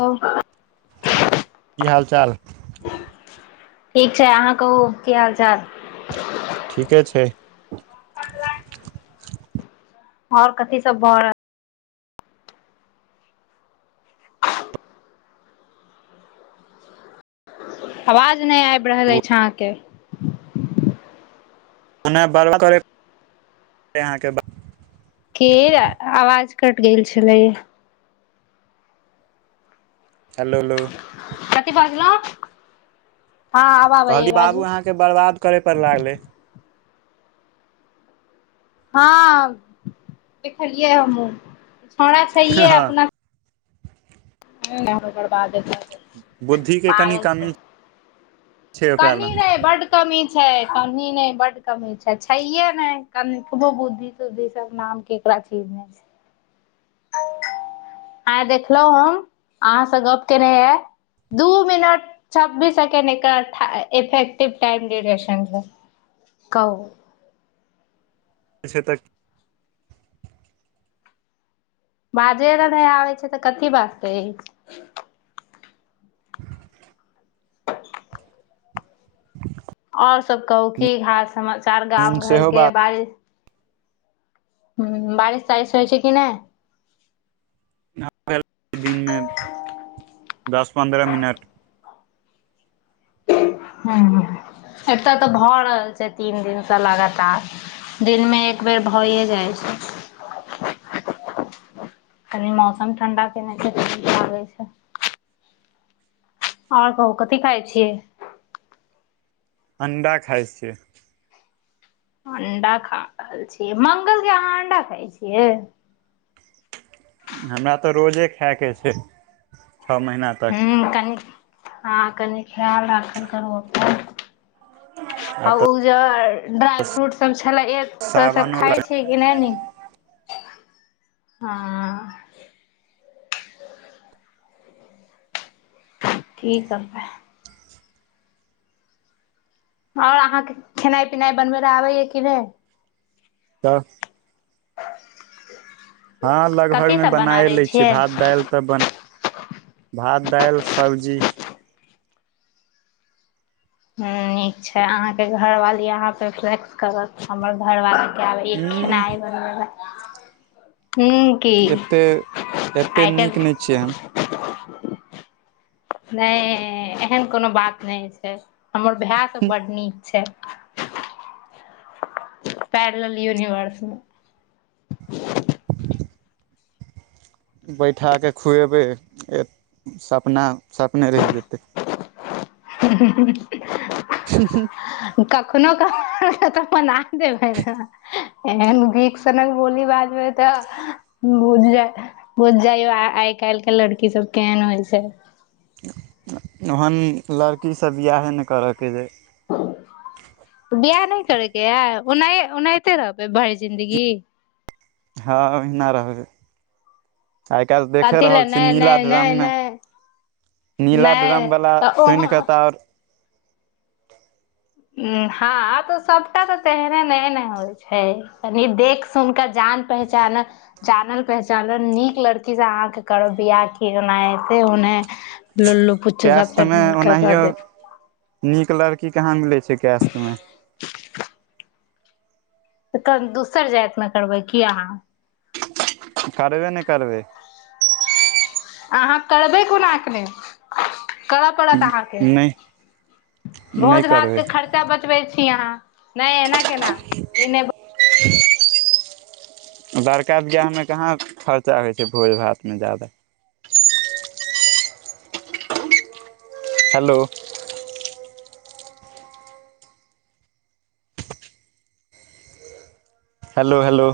ओ की हाल चाल ठीक छै अहाँ कहू की हाल चाल ठीके छै आओर कथी सब भऽ आवाज नै आबि रहल अछि अहाँके अहाके [unintelligible] के आवाज कट गेल छले हेलोहेलो कथी बजलौ हॅं कहली बाबू अहाँके बर्बाद करै पर लागलै हँ देखलियै हमहुँ छौड़ा छहिये हँ अपना [unintelligible] [unintelligible] पागल बुद्धि के कनि छै कमी छै ओकरा अनी लग नै बड कमी छै कनि ने बड कमी छै छैये ने कनिकबो बुद्धि तुद्धि सब नाम के [unintelligible] आय देखलहु हम अहाँसँ गप केने ये दू मिनट छब्बीस सेकेंड एकर इफेक्टिव टाइम देने छै कहु [unintelligible] तक बाजे ल नै आबै छै तऽ कथी बाजतै इ [inaudible] आओर सब कहू की हाल समाचार हूँ गाम घर सेहो के बारिश ह बारिश तारिश होय छै कि नै [unintelligible] दिन मे दस पन्द्रह मिनट हुॅं एत तऽ भऽ रहल छै तीन दिन सँ लगातार दिन मे एक बेर भए जाइ छै [unintelligible] कनि मौसम ठणडा केने छै त निक लागे छै आओर कहू कथि खाय छियै अण्डा खाय छियै अंडा खा रहल छी मंगल के अहाँ अंडा खाय छियै हमरा तऽ रोजे खायके छै छओ महीना तक हुॅं कनि हँ कनि खयाल राखल करू अपन आब आ तऽ ओ ज ड्राइ फ्रूट सब छले एक सब से सावनो खाय छी कि [unintelligible] हा ठीक हवे आओर अहाँके खेनाइ पिनाइ बनबै लए आबैए कि नै दस [unintelligible] हँ लगभग कथी मे सब बना बनाए दै लै छी छियै भात ह दालि तऽ बन भात दाइल सब्जी ह नीक छै अहाँके घरवाली अहाँ पे फलेक्स करत हमर घरवाला के आबे या उ खेनाइ बनबे ल हुॅं एते एते नीक नहि छियै हम [unintelligible] नहि एहन कोनो बात नय छै हमर भाय सब बड नीक छै पैड मिलल यूनिवर्स मऽ बैठा के खुएबै से सपना सपने रहि जेतै [unintelligible] [unintelligible] कखनो कऽ तऽ बना देबै नऽ एहन बीख सनक बोली बाजबै तऽ बुझ जाय बुझ जाइयो आइ काल्हि कऽ लड़की सब केहन होइ छै ओहन लड़की सऽ बियाहे ने करऽके जे बियाह नहि करेके ये ओना ओनाहिते रहबै भरि जिंन्दगी हँ ओहिना रहबै आइ कालहि देखे कथी रहल लए छिये नहि नीला नहि ड्राम नहि मे नहि नीला ड्रम नहि वाला तऽ सुनिक ओहो तऽ आऔर हँ तऽ सबटा तऽ तेहने नहि ने नय होइ छै कनि देख सुन कऽ जान पहचानक जानल पहचानल नीक लड़की से अहाँ कऽ करब बियाह कना हऐते हने लोल्लू पुचछु सबसँ कैशतमे ढूँढ कऽ ला ओनाहियो दे नीक लड़की कहाँ मिलै छै कैश्त में तऽ दोसर जाइत मऽ करबै की अहाँ? करबे नय करबय अहाँ करबै कोना केने? करऽ पड़त अहाँके। नहि नहि भोज-भात करबै कऽ खर्चा खर्चा बचबै छी अहाँ। नहि एना केना ई नहि [unintelligible] लड़का बियाह मऽ कहाँ खर्चा होइ छै भोज-भात मे जादा हेलो हेलो हेलो